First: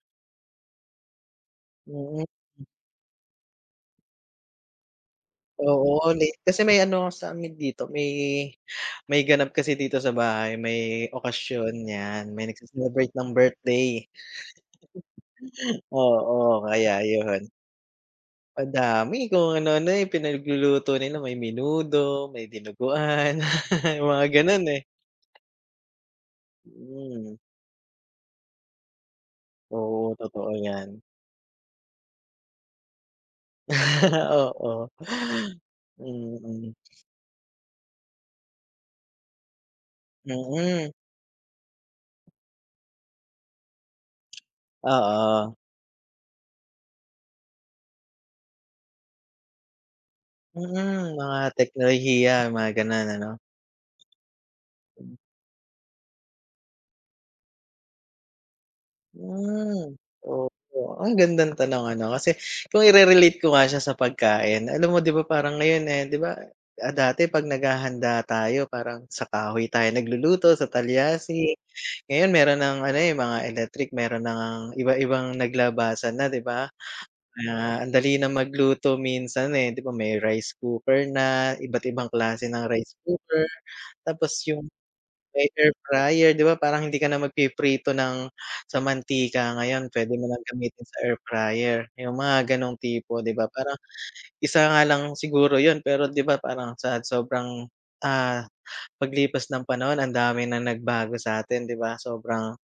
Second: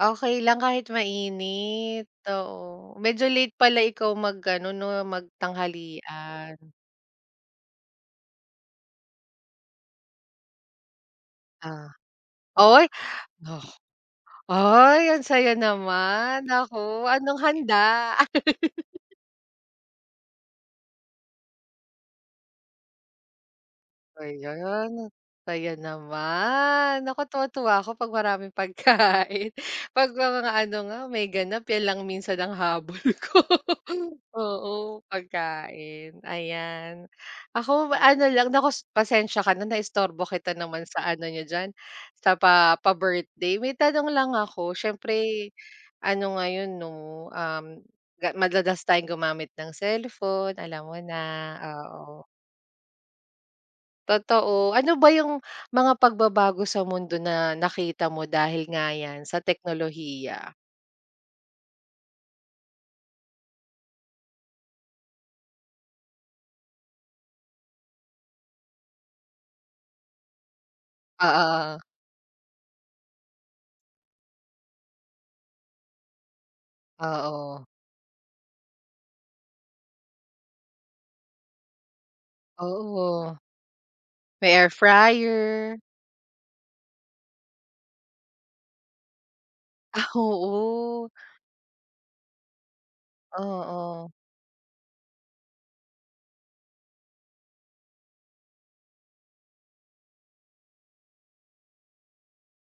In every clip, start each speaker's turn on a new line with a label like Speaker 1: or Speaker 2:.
Speaker 1: Okey lang kahit mainit
Speaker 2: Mm.
Speaker 1: oo, medyo late pala ikaw mag ano 'no
Speaker 2: Oo, ni kasi
Speaker 1: magtanghalian.
Speaker 2: may ano sa'min dito may may ganap kasi dito sa bahay, may okasyon
Speaker 1: Ah,
Speaker 2: yan may
Speaker 1: uy,
Speaker 2: nagce-celebrate ng
Speaker 1: oh,
Speaker 2: birthday.
Speaker 1: ay ang saya naman
Speaker 2: Oo, kaya
Speaker 1: naku anong
Speaker 2: ayun.
Speaker 1: handa?
Speaker 2: Madami kung ano-ano eh, pinagluluto nila may menudo, may dinuguan mga ganun eh.
Speaker 1: Ayan, kaya naman naku
Speaker 2: Mm.
Speaker 1: tuwa tuwa ako 'pag maraming pagkain 'pag
Speaker 2: Oo,
Speaker 1: may
Speaker 2: totoo
Speaker 1: mga ano nga
Speaker 2: yan.
Speaker 1: may ganap 'yan lang minsan ang habol ko
Speaker 2: Oo,
Speaker 1: oo pagkain,
Speaker 2: mm.
Speaker 1: ayan, ako ano lang naku pasensiya ka na naistorbo kita naman
Speaker 2: Mm.
Speaker 1: sa ano n'yo diyan, sa pa pa-birthday may tanong lang ako siyempre
Speaker 2: Oo.
Speaker 1: ano ngayon 'no, um, ga madalas tayong gumamit ng cellphone alam mo
Speaker 2: Mm,
Speaker 1: na,
Speaker 2: mga
Speaker 1: oo.
Speaker 2: teknolohiya mga ganun ano?
Speaker 1: Totoo ano ba yung mga pagbabago sa mundo na nakita mo dahil nga yan sa
Speaker 2: Hmm,
Speaker 1: teknolohiya?
Speaker 2: oo, ang gandang tanong ano kasi kung irerelate ko nga siya sa pagkain, alam mo di ba parang ngayon eh, di ba, ah, dati pag naghahanda tayo parang sa kahoy tayo nagluluto sa
Speaker 1: Oo,
Speaker 2: talyasi,
Speaker 1: oo.
Speaker 2: ngayon meron ng ano eh mga electric meron na ngang iba-ibang naglabasan na di ba
Speaker 1: Ah, oh.
Speaker 2: na ang dali na magluto minsan eh di ba may rice cooker na iba't ibang klase ng rice
Speaker 1: Oo.
Speaker 2: cooker tapos
Speaker 1: May
Speaker 2: yung,
Speaker 1: air
Speaker 2: air
Speaker 1: fryer.
Speaker 2: fryer d iba parang hindi ka na magpiprito ng sa mantika ngayon
Speaker 1: Ah,
Speaker 2: pwede mo ng gamitin sa
Speaker 1: oo.
Speaker 2: air fryer, yung mga ganong tipo di ba parang
Speaker 1: Oo.
Speaker 2: isa nga lang siguro yun pero di ba parang sa sobrang, ah, paglipas ng panahon ang dami ng nagbago sa atin di ba sobrang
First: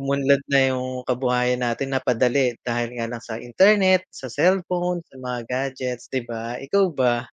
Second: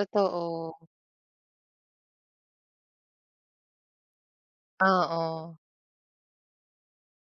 Speaker 2: umunlad na yung kabuhayan natin napadali dahil nga lang sa internet, sa cellphone sa mga
Speaker 1: Oo.
Speaker 2: gadgets di ba ikaw ba?